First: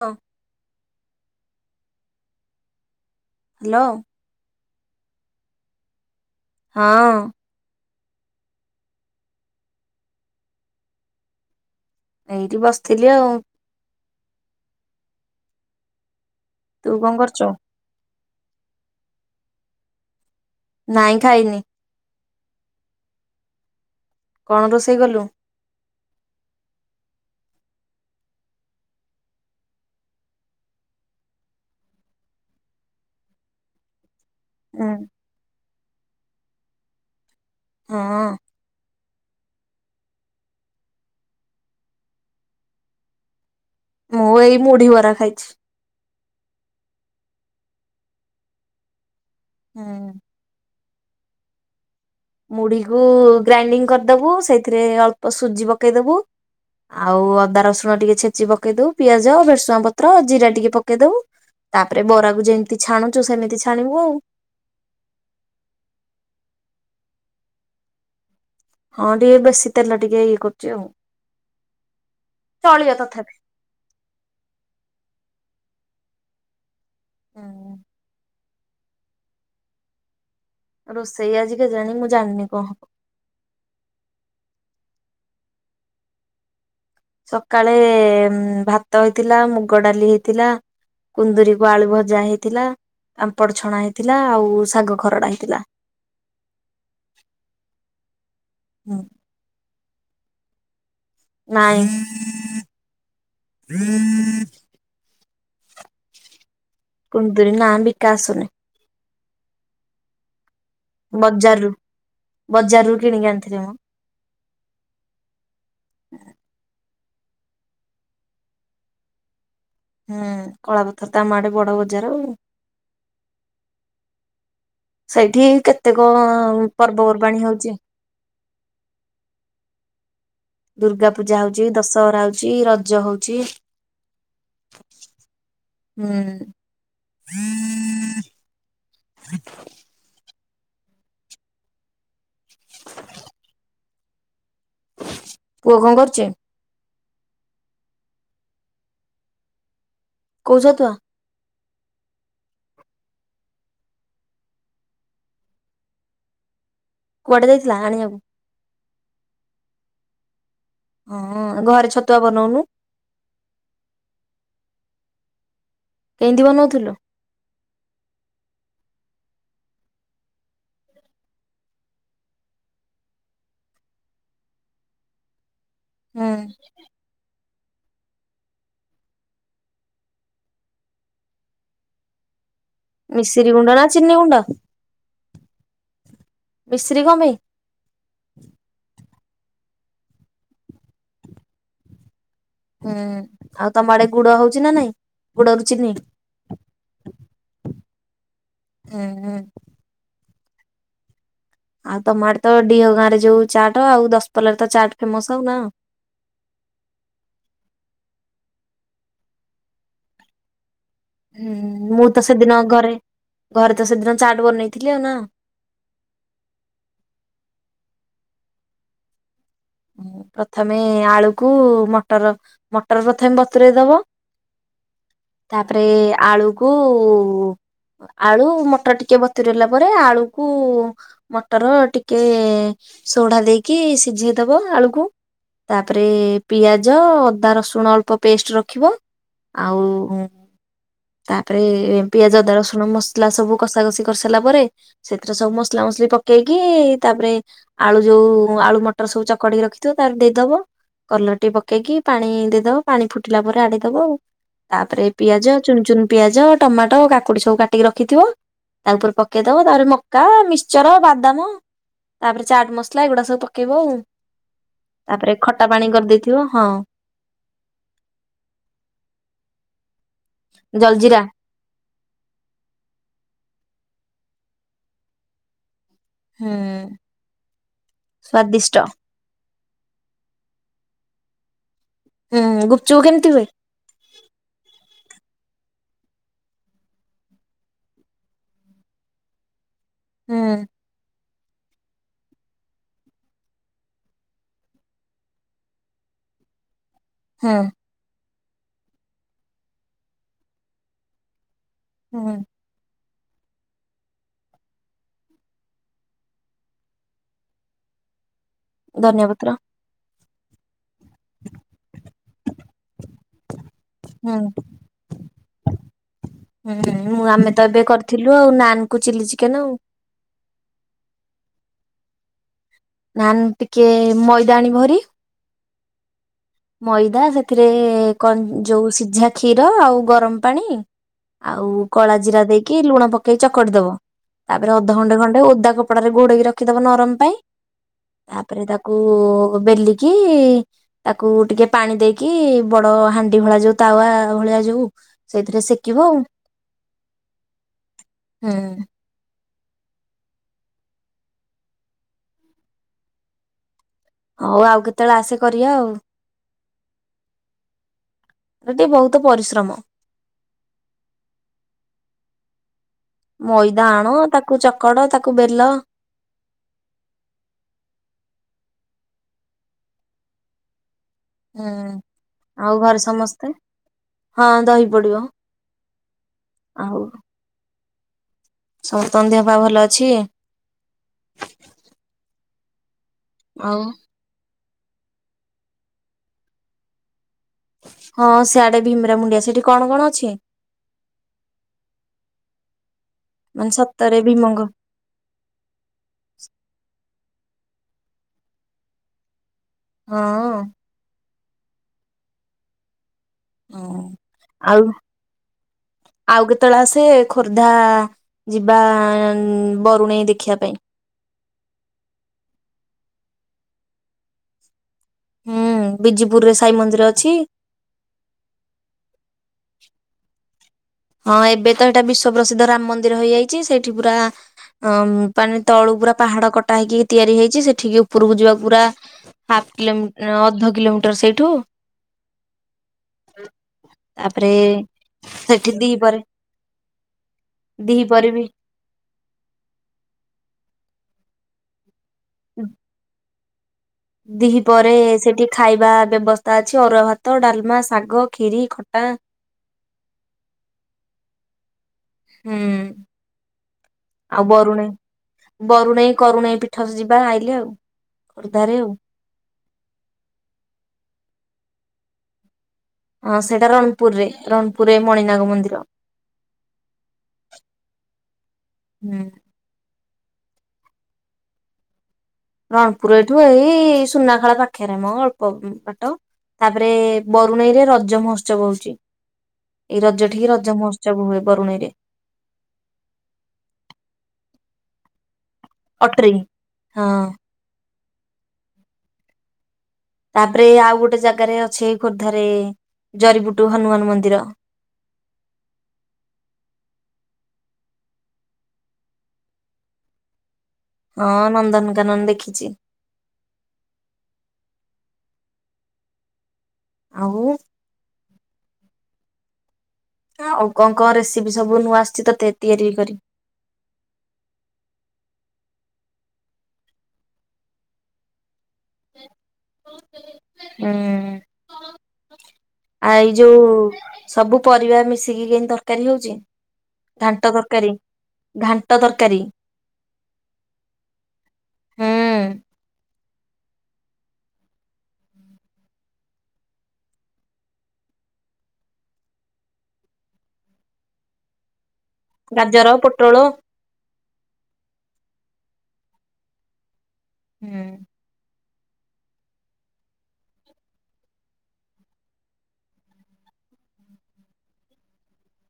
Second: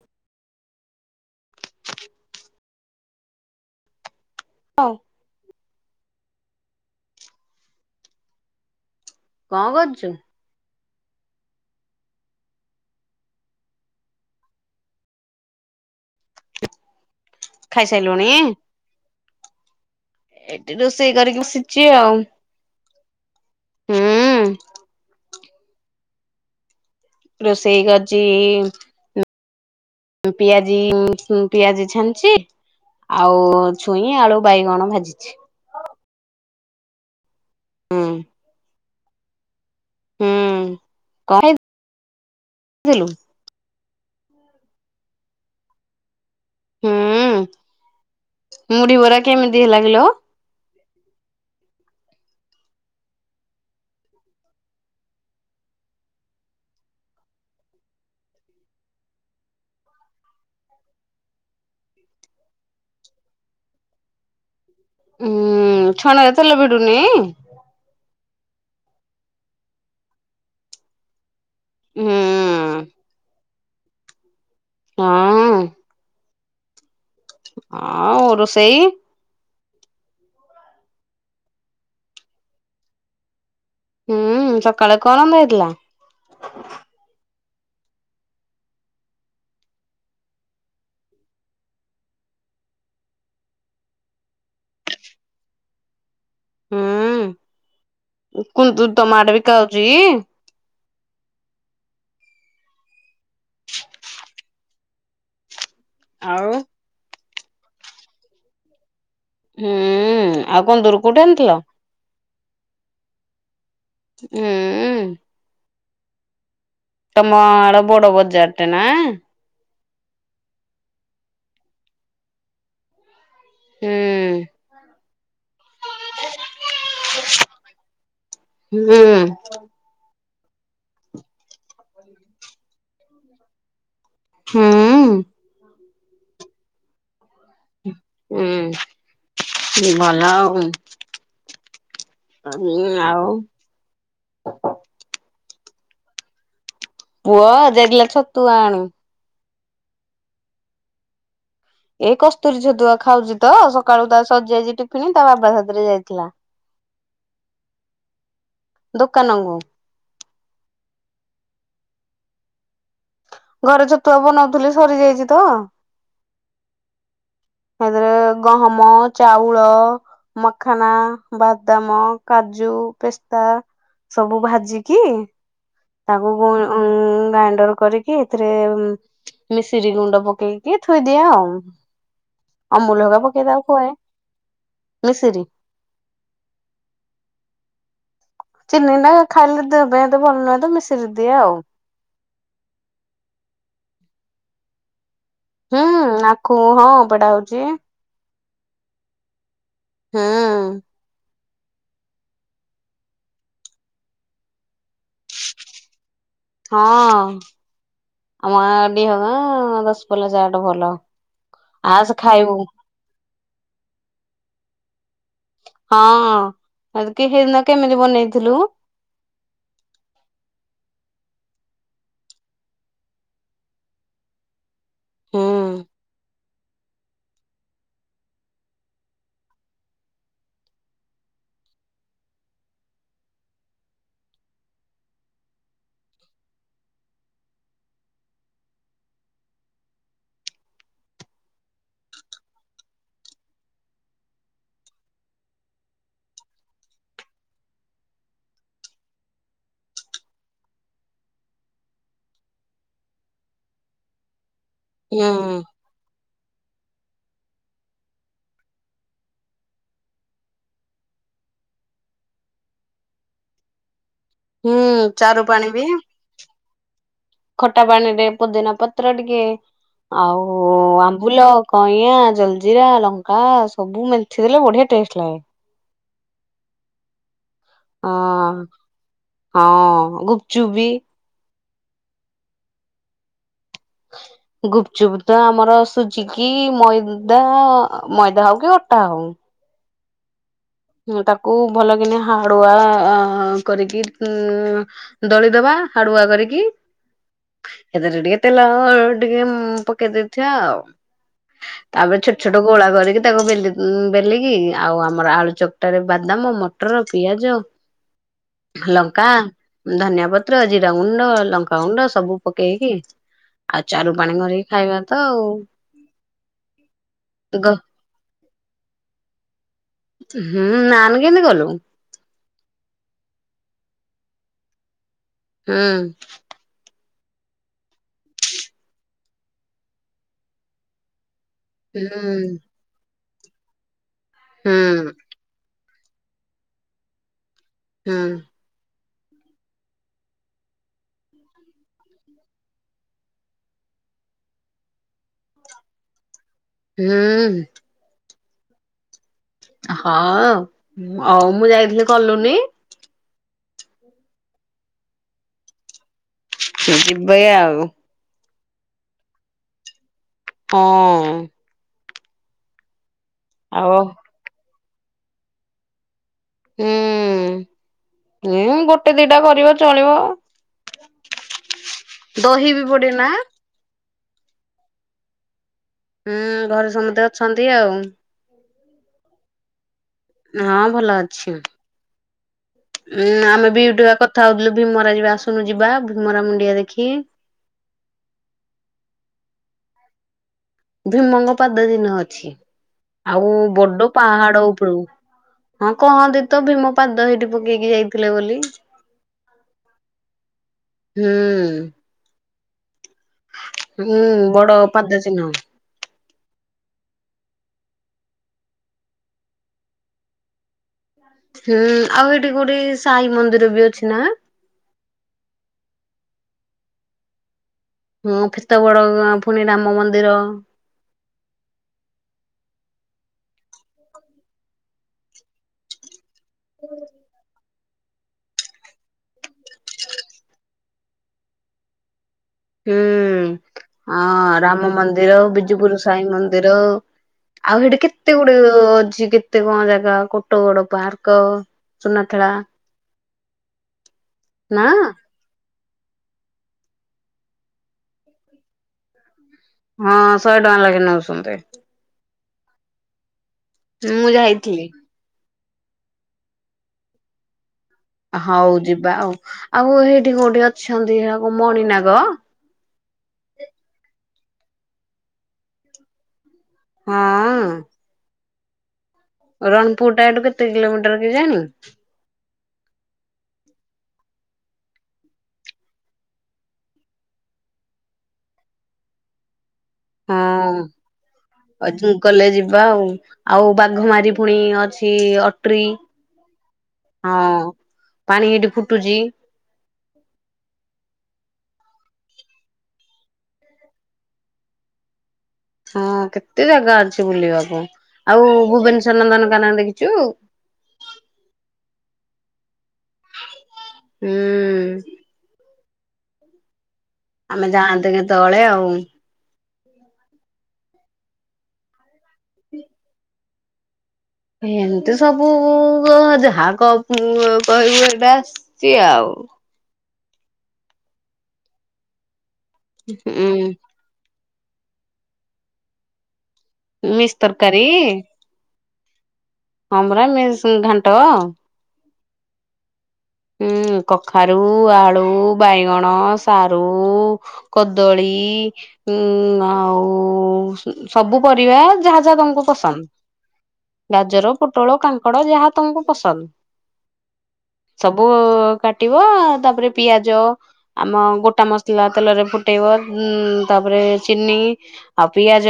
ହ ଲୋ ଅ ହଁ। କଣ କରୁଛୁ? ଏଇଠି ବସିଥିଲି ଆଉ। ତୁ କଣ କର ଖାଇସାଇଲୁଣି? ଏଠି ରୋଷେଇ ନାଇଁ କରିକି ଖାଇନି ଶିଚି ଆଉ। ହୁଁ। କଣ ରୋଷେଇ କଲୁ? ରୋଷେଇ ଗଜି ପିଆଜି ପିଆଜି ଛାଣିଛି ଆଉ ଛୁଇଁ ଆଳୁ ବାଇଗଣ ହୁଁ ଭାଜିଛି। ହୁଁ ହଁ। ହୁଁ କହ। ମୁଁ ଏଇ ମୁଢି ବରା ଖାଇଛି। ହୁଁ ମୁଢି ବରା କେମିତି ହେଲା କିଲୋ? ହୁଁ ମୁଢିକୁ ଗ୍ରାଇଣ୍ଡିଙ୍ଗ କରିଦେବୁ ସେଇଥିରେ ଅଳ୍ପ ସୁଜି ପକେଇଦବୁ ଆଉ ଅଦା ରସୁଣ ଟିକେ ଛେଚି ପକେଇ ଦଉ ପିଆଜ ଭେସୁଆ ପତ୍ର ଜିରା ଟିକେ ପକେଇ ଦଉ। ତାପରେ ବରାକୁ ଯେମିତି ଛାଣୁଛୁ ସେମିତି ଛାଣିବୁ ଆଉ। ହୁଁ ଛଣା ରେ ତାଲେ ବିଡୁନି। ହଁ ଟିକେ ବେଶୀ ତେଲ ଟିକେ ଇଏ କରୁଛି ଆଉ ହୁଁ ଚଳିବ ତଥାପି। ହଁ। ହୁଁ ହ ଓ ସେଇ ରୋଷେଇ ଆଜିି କେଜାଣି ଜାଣି ମୁଁ ଜାଣିନି କ ହବ। ହୁଁ ସକାଳେ କ ରନ୍ଧା ହେଇଥିଲା? ସକାଳେ ଭାତ ହେଇଥିଲା ମୁଗ ଡାଲି ହେଇଥିଲା। କୁନ୍ଦୁରି କୁ ଆଳୁ ଭଜା ହେଇଥିଲା। ପାମ୍ପଡ ଛଣା ହେଇଥିଲା ଆଉ ଶାଗ ଖରଡା ହେଇଥିଲା। ହୁଁ କୁନ୍ଦୁ ତମ ଆଡ଼େ ବିକାହଉଛି। ନାଇଁ। ଆଉ କୁନ୍ଦୁରି ନାଁ ବିକା ଆସୁନି। ହୁଁ ଆଉ କଣ କୁନ୍ଦୁରି କୋଉଠୁ ଆଣିଥିଲ। ବଜାରରୁ ବଜାରରୁ କିଣିକି ଆଣିଥିଲି ମୁଁ ହୁଁ। [inaudible] ତମର ବଡ ବଜାର ଟେ ନା। ହୁଁ କଳାପଥର ତ ଆମ ଆଡେ ବଡ ବଜାର ଆଉ। ହୁଁ। ସେଇଠି କେତେକ ପର୍ବପର୍ବାଣୀ ହଉଛି। ହୁଁ। ଦୁର୍ଗା ପୂଜା ହଉଚଛି ଦଶହରା ହଉଛି ରଜ ହଉଛି। ହୁଁ। ହୁଁ। ହୁଁ ଭଲ ଆଉ। ହୁଁ ଆଉ ପୁଅ କଣ କରୁଚି? ପୁଅ ଜାଇଥିଲା ଛତୁଆ ଆଣି କୋଉ ଛତୁଆ? ଏଇ କସ୍ତୁରୀ ଛତୁଆ ଖାଉଛି ତ ସକାଳୁ ତା ସରିଜାଇଛି ଟିଫିଣି ତା ବାବା ସାଥିରେ ଯାଇଥିଲା। [inaudible] କୁଆଡେ ଯାଇଥିଲା ଆଣିବାକୁ? ଦୋକାନଙ୍କୁ। ହଁ ଘରେ ଛତୁଆ ବନଉନୁ। ଘରେ ଛତୁଆ ବନାଉଥିଲେ ସରିଯାଇଛି ତ କେତି ବନଉଥିଲୁ? ଏଥିରେ ଗହମ ଚାଉଳ ମଖାନ ବାଦାମ କାଜୁ କାଜୁ ପେସ୍ତା ସବୁ ଭାଜିକି ତାକୁ ଗ ଉଁ ଗ୍ରାଇଣ୍ଡର୍। କରିକି ଏଥିରେ ମିଶିରି ଗୁଣ୍ଡ ପକେଇକି ଥୋଇଦିଏ ଆଉ। ଅମୁଲୁ ହେଇକା ମିଶିରି ପକେଇଦେଇ ତାକୁ ଗୁଣ୍ଡ ନା ଖୁଏ ଚିନି ଗୁଣ୍ଡ ମିଶିରି। ମିଶ୍ରି କଣ ପାଇଁ ଚିନି ନା ଖାଇଲେ ଦେହ ପାଇଁ ଏତେ ଭଲ ନୁହେଁ ମିଶିରି ଦିଏ ଆଉ। ହୁଁ ଆଉ ତମ ଆଡ଼େ ଗୁଡ଼ ହଉଛିି ନା ନାଇଁ? ଗୁଡରୁ ଚିନି ହୁଁ ଆଖୁ ହଁ ଓପଡା ହଉଛି। ହୁଁ ହୁଁ। ହୁଁ। ଆଉ ତମ ଆଡ଼େ ତ ଡି଼ହ ଗାଁ ରେ ଯୋଉ ଚାଟ୍ ଆଉ ଦଶପଲ୍ଲାରେ ତ ଚାଟ ଫେମସ୍ ଆଉ ନା। ହଁ ଆମ ଗାଁ ଡିହ ଗାଁ ଦଶପଲ୍ଲା ଚାଟ ଭଲ। ହୁଁ ମୁଁ ଆସେ ତ ଖାଇବୁ ସେଦିନ ଘରେ ଘରେ ତ ସେଦିନ ଚାଟ ବନେଇଥିଲି ଆଉ ନା। ହଁ କି ସେଇଦିନ କେମିତି ବନେଇଥିଲୁ? ପ୍ରଥମେ ଆଳୁକୁ ମଟର ମଟର ପ୍ରଥମେ ବତୁରେଇ ଦବ। [inaudible] ହୁଁ ତାପରେ ଆଳୁକୁ ଆଳୁ ମଟର ଟିକେ ବତୁରିଲା ପରେ ଆଳୁକୁ ମଟର ଟିକେ ସୋଢା ଦେଇକି ସିଝେଇଦବ ଆଳୁକୁ। ତାପରେ ପିଆଜ ଅଦା ରସୁଣ ଅଳ୍ପ ପେଷ୍ଟ୍ ରଖିବ। ଆଉ ତାପରେ ପିଆଜ ଅଦା ରସୁଣ ମସଲା ସବୁ କଷା କଷି କରିସାରିଲା ପରେ ସେଥିରେ ସବୁ ମସଲା ପକେଇକି ତାପରେ ଆଳୁ ଯୋଉ ଆଳୁ ମଟ ର ସବୁ ଚକଡିକି ରଖିଥିବ ତାର ଦେଇଦବ। କଲର ଟିକେ ପକେଇକି ପାଣି ଦେଇଦବ ପାଣି ଫୁଟିଲା ପରେ ଆଡେଇଦବ ଆଉ। ତାପରେ ହୁଁ ପିଆଜ ଚୁନ୍ ଚୁନ୍ ପିଆଜ ଟମାଟୋ କାକୁଡ଼ି ସବୁ କାଟିକି ରଖିଥିବ। ତା ଉପରେ ପକେଇ ଦବ ତାପରେ ମକା ମିକ୍ସଚର୍ ବାଦାମ ତାପରେ ଚାଟ୍ ମସଲା ଏଗୁଡା ସବୁ ପ କେଇବ। ହୁଁ ଚାରୁ ପାଣି ବି। ହଁ ଖଟା ପାଣିରେ ପୋଦିନା ପତ୍ର ଟିକେ ଆଉ ଜଲଜିରା ଆମ୍ବୁଲ କଣ? [unintelligible] ଜଲଜିରା ଲଙ୍କା ସବୁ ମେଁଥି ଦେଲେ ବଢିଆ ଟେଷ୍ଟ୍ ଲାଗେ। ହୁଁ। ହଁ ସ୍ଵାଦିଷ୍ଟ ହଁ ଗୁପୁଚୁପ୍ ବିି। ହୁଁ ଗୁପୁଚୁପ୍ କେମିତି ହୁଏ? [inaudible] ଗୁପୁଚୁପ୍ ତ ଆମର ସୁଜିକି ମଇଦା ମଇଦା ହଉ କି ଅଟା ହଉ। ହୁଁ। ତାକୁ ଭଲ କିନା ହାଡ଼ୁଆ କରିକି ଦଳିଦବା ହାଡ଼ୁ ଆ କରିକି। ହୁଁ ସେଥିରେ ଟିକେ ତେଲ ଆ ଟିକେ ପକେଇ ଦେଇେଥିବା ଆଉ। ତାପରେ ହୁଁ ଛୋଟ ଛୋଟ ଗୋଳା କରିକି ତାକୁ ବେ ବେଲିକି ଆଉ ଆମର ଆଳୁ ଚକ ଟାରେ ବାଦାମ, ମଟର, ପିଆଜ, ଧନିଆ ଲଙ୍କା, ପତ୍ର ଧନିଆ ପ [unintelligible] ଲଙ୍କା ଗୁଣ୍ଡ ସବୁ ପକେଇକି ଆଉ ଚାରୁ ହୁଁ ପାଣି କରିକି ଖାଇବା ତ ଆଉ। ହୁଁ ମୁଁ ଆମେ ତ ଗ ଏବେ କରିଥିଲୁ ଆଉ ନାନ୍ କୁ ଚିଲି ଚିକେନ୍ ଆଉ। ହୁଁ ନାନ୍ କେମିତି କଲୁ? ନାନ୍ ଟିକେ ମଇଦା ଆଣିବ ଭେରି ହୁଁ। ମଇଦା ସେଥିରେ କ ଯୋଉ ସିଝା କ୍ଷୀର ଆଉ ଗରମ ପାଣି ଆଉ ହୁଁ କଳା ଜିରା ଦେଇକି ଲୁଣ ପକେଇ ଚକଟି ଦବ ତାପରେ ହୁଁ ଅଧଘଣ୍ଟେ ଖଣ୍ଡେ ଓଦା କ କପଡ଼ାରେ ଘୋଡେଇକି ରଖିଦବ ନରମ ପାଇଁ ହୁଁ ତାପରେ ତାକୁ ବେଲିକି ତାକୁ କୁ ଟିକେ ପାଣି ଦେଇକି ବଡ ହାଣ୍ଡି ଭଳିଆ ଯୋଉ ତାୱା ଭଳିଆ ଯୋଉ ସେଇଥିରେ ସେକିବ ଆଉ। ହୁଁ ହୁଁ। ହଁ ଆଉ ମୁଁ ଯାଇଥିଲି କଲୁନି ହୋଉ ଆଉ କେତେବେଳେ ଆସେ କରିବା ଆଉ। ଯିବେ ଆଉ। କିନ୍ତୁ ବହୁତ ପରିଶ୍ରମ। ହଁ। ମଇଦା ଆଉ ଆଣ ତାକୁ ଚକଡ ତାକୁ ବେଲ ହୁଁ ଗୋଟେ ଦିଇଟା କରିବ ଚଳିବ। ହୁଁ ଦହି ଆଉ ବି ଘରେ ପଡେ ନା ସମସ୍ତେ ହଁ ଦହି ପଡିବ ହୁଁ ଘରେ ସମସ୍ତେ ଅଛନ୍ତି ଆଉ। ସମସ୍ତନ ଦେହ ପା ଭଲ ଅଛି। ହଁ ଭଲ ଅଛି। ଉଁ ଆମେ ଆଉ ବି ଟ କଥା ହୋଉଥିଲୁ। ଭୀମରା ଯିବା ଆସୁନୁ ଯିବା ଭୀମରା ମୁଣ୍ଡିଆ ଦେଖି ହଁ ସିଆଡେ ଭୀମରା ମୁଣ୍ଡିଆ ସେଠି କଣ କଣ ଅଛି। ଭୀମଙ୍ଗ ପାଦ ଦିନ ଅଛି ଆଉ ମାନେ ବଡ ସତରେ ଭୀମଙ୍କ ପାହାଡ ଉପରକୁ ହଁ କହନ୍ତିୀ ତ ଭୀମ ପାଦ ହେଇଠେ ପକେଇକି ଯାଇଥିଲେ ବୋଲି ହଁ। ହୁଁ। ହଁ। ହୁଁ ବଡ ଆଉ ପାଦ ଚିହ୍ନ। ଆଉ କେତେବେଳେ ଆସେ ଖୋର୍ଦ୍ଧା ଯିବା ବରୁଣେଇ ଦେଖିବା ପାଇଁ। ହୁଁ ଆଉ ଏଠି କୋଟି ସାହି ମନ୍ଦିର ବି ଅଛି ନା ହୁଁ ବିଜେପୁରରେ ସାଇ ମନ୍ଦିର ଅଛି। ହୁଁ ଫିତବଡ ଗାଁ ଫୁଣି ରାମ ମନ୍ଦିର ହଁ ଏବେ ତ ଏଇଟା ବିଶ୍ଵ ପ୍ରସିଦ୍ଧ ରାମ ମନ୍ଦିର ହେଇଯାଇଛି ସେଇଠି ପୁରା ଅମ୍ ପାନେ ତଳୁ ପୁରା ପାହାଡ କଟା ହେଇକି ତିଆରି ହେଇଛି ସେଠ ଠିକି ଉପରକୁ ଯିବାକୁ ପୁରା ହାଫ କିଲୋମି ଅଧ କିଲୋମିଟର ସେଇଠୁ ହୁଁ ହଁ ତାପରେ ରାମ ମନ୍ଦିର ସେଠି ବିଜୁପୁର ଦିପହରେ ସାଇଁ ମନ୍ଦିର ଆଉ ସେଠି ଦିପହରେ କେତେ ବି ଗୁଡେ ଅ ଅଛି କେତେ କଣ ଜାଗା କୋଟଗଡ ପାର୍କ କ ସୁନାଥେଳା ଦିହି ପରେ ସେଠି ଖାଇ ବା ବ୍ୟବସ୍ଥା ଅଛି ଅରୁଆ ଭାତ, ଡାଲମା, ଶାଗ, ଖରି, ଖଟା ହଁ ଶହେ ଟଙ୍କା ଲେଖ ନେଉଛନ୍ତି। ହୁଁ। ମୁଁ ଯାଇଥିଲି ବରୁଣେହି କରୁଣେହିଁ ପିଠ ଯିବା ଆଇଲେ ଆଉ। ହଉ ଯିବା ଆଉ ଆଉ ଏଇଠି କୋଉଠି ଅଛନ୍ତି ଏହାକୁ ମଣିନାଗ ହଁ ସେଇଟା ରଣପୁରରେ ରଣପୁରରେ ମଣିନାଗ ମନ୍ଦିର ହଁ। ହୁଁ। ପୁରିଟା ଏଠୁ କେତେ କିଲୋମିଟର କେଜାଣି ରଣପୁର ଏଇଠୁ ଏଇ ସୁନାଖେଳା ପାଖିରେ ମୋ ଅଳ୍ପ ଆମ୍ ବାଟ ତାପରେ ବରୁଣେଇ ରେ ରଜ ମହୋତ୍ସବ ହୋଉ ରଜ ଟିକି ରଜ ମହୋତ୍ସ ହୁଏ। ବରୁଣେଇରେ ଅଜୁ ଗଲେ ଯିବା ଆଉ ଆଉ ବାଘ ମାରି ପୁଣି ଅଛି ଅ ଟ୍ରି ଅଟ୍ରି ହଁ ପାଣି ଏଠି ଫୁଟୁଚି ତାପରେ ଆଉ ଗୋଟେ ଜାଗାରେ ଅଛେ ଖୋର୍ଦ୍ଧାରେ ଜରିପୁଟୁ ହନୁମାନ ମନ୍ଦିର ହଁ କେତେ ଜାଗା ଅଛି ବୁଲିବାକୁ ଆଉ ଭୁବନେଶ୍ୱର ନନ୍ଦନକାନକ ଦେଖିଛୁ। ହଁ ନନ୍ଦନକାନନ ଦେଖିଛି। ହୁଁ। ଆଉ ଆମେ ଯାଆନ୍ତେ କେତେବେଳେ ଆଉ ଆଉ କଣ କଣ ରେସିପି ସବୁ ନୂଆ ଆସିଛି ତତେ ତିଆରି କରି? ଏମିତି ସବୁ ଯାହା କ ଉମ ପ ଯାହା କହିବୁ ହେଟାସ୍ ସିଏ ଆଉ। ହୁଁ ଆଇ ଉଁ ଯୋଉ ସବୁ ପରିବା ମିଶିକି କେନ୍ତୀ ତରକାରୀ ହଉଛି, ଘାଣ୍ଟ ତରକାରୀ ଘା ଟ ତରକାରୀ? ହଁ ପରା ମେନ୍ ସୁ ଘାଣ୍ଟ। ହୁଁ ହୁଁ। କଖାରୁ, ଆଳୁ, ବାଇଗଣ, ସାରୁ, କଦଳୀ ଉଁ ଆଉ ସବୁ ପରିବା ଯାହା ଯାହା ତମକୁ ଗାଜର ପୋଟଳ ପସନ୍ଦ ଗାଜର ପୋଟଳ କାଙ୍କଡ଼ ଯାହା ତଙ୍କୁ ପସନ୍ଦ ହୁଁ ସବୁ କାଟିବ ତାପରେ ପିଆଜ ଆମ ଗୋଟା ମସଲା ତେଲରେ ଫୁଟେଇବ ଉ ତାପରେ ତାପରେ ଚିନି, ଆଉ ପିଆଜ,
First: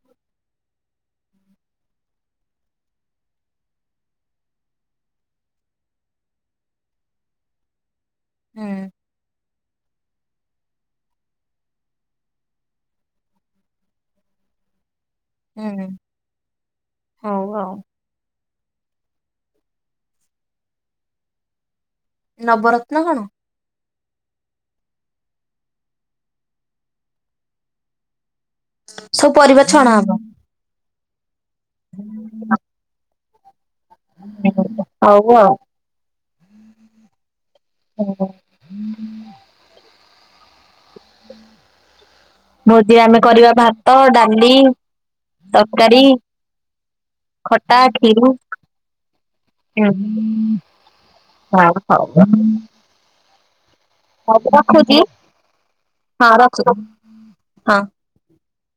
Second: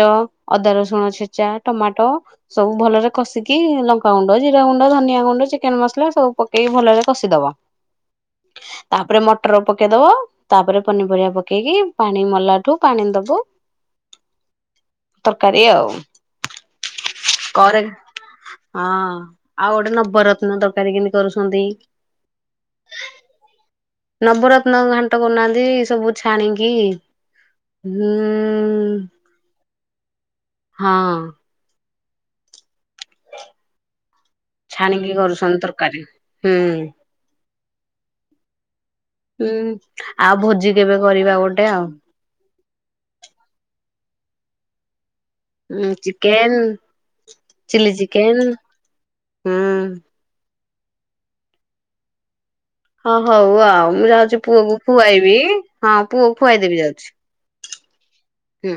ଅଦା, ରସୁଣ, ଛେଚା ଟମାଟୋ, ସବୁ ଭଲରେ କଷିକି ଲଙ୍କାଗୁଣ୍ଡ, ଜିରା ଗୁଣ୍ଡ, ଧନିଆ ଗୁଣ୍ଡ, ଚିକେନ ମସଲା ସବୁ ପକେଇି ଭଲରେ ସଷିଦବ ହୁଁ। ତାପରେ ମଟର ପକେଇଦବ ତାପରେ ପନିପରିବା ପକେଇକି ପାଣି ମଲା ଠୁ ପାଣି ଦବୁ ତରକାରୀ ହୁଁ ଆଉ ହଉ ଆଉ କରେ ହଁ ଆଉ ଗୋଟେ ନବରତ୍ନ ତରକାରୀ କେମତି କରୁଛନ୍ତି! ନବରତ୍ନ କଣ? ନବରତ୍ନ ଘାଣ୍ଟ କରୁନାହାନ୍ତି ସବୁ ଛାଣିକି, ହଁ ସବୁ ପରିବାର ଛଣା ହବ। ହଁ। ହୁଁ। ଛାଣିିକି ହଉ କରସ ଆଉ ତରକାରୀ ହୁଁ। ହୁଁ ଆଉ ଭୋଜି କେବେ କରିବା ଗୋଟେ ଆଉ ଭୋଜିରେ ଆମେ କରିବା ଭାତ ଡାଲି ଉଁ ତରକାରୀ, ଚିକେନ ଖଟା, ଚିଲି କ୍ଷୀରି। ଚିକେନ ହୁଁ ହଁ, ହଉ। ହଁ ହଉ ଆଉ ମୁଁ ଯାଉଛି, ହଉ ପୁଅକୁ ରଖୁଛି ଖୁଆଇବି ହଁ ପୁଅକୁ ଖୁଆଇଦେବି ଯାଉଛି। ହଁ। ହୁଁ।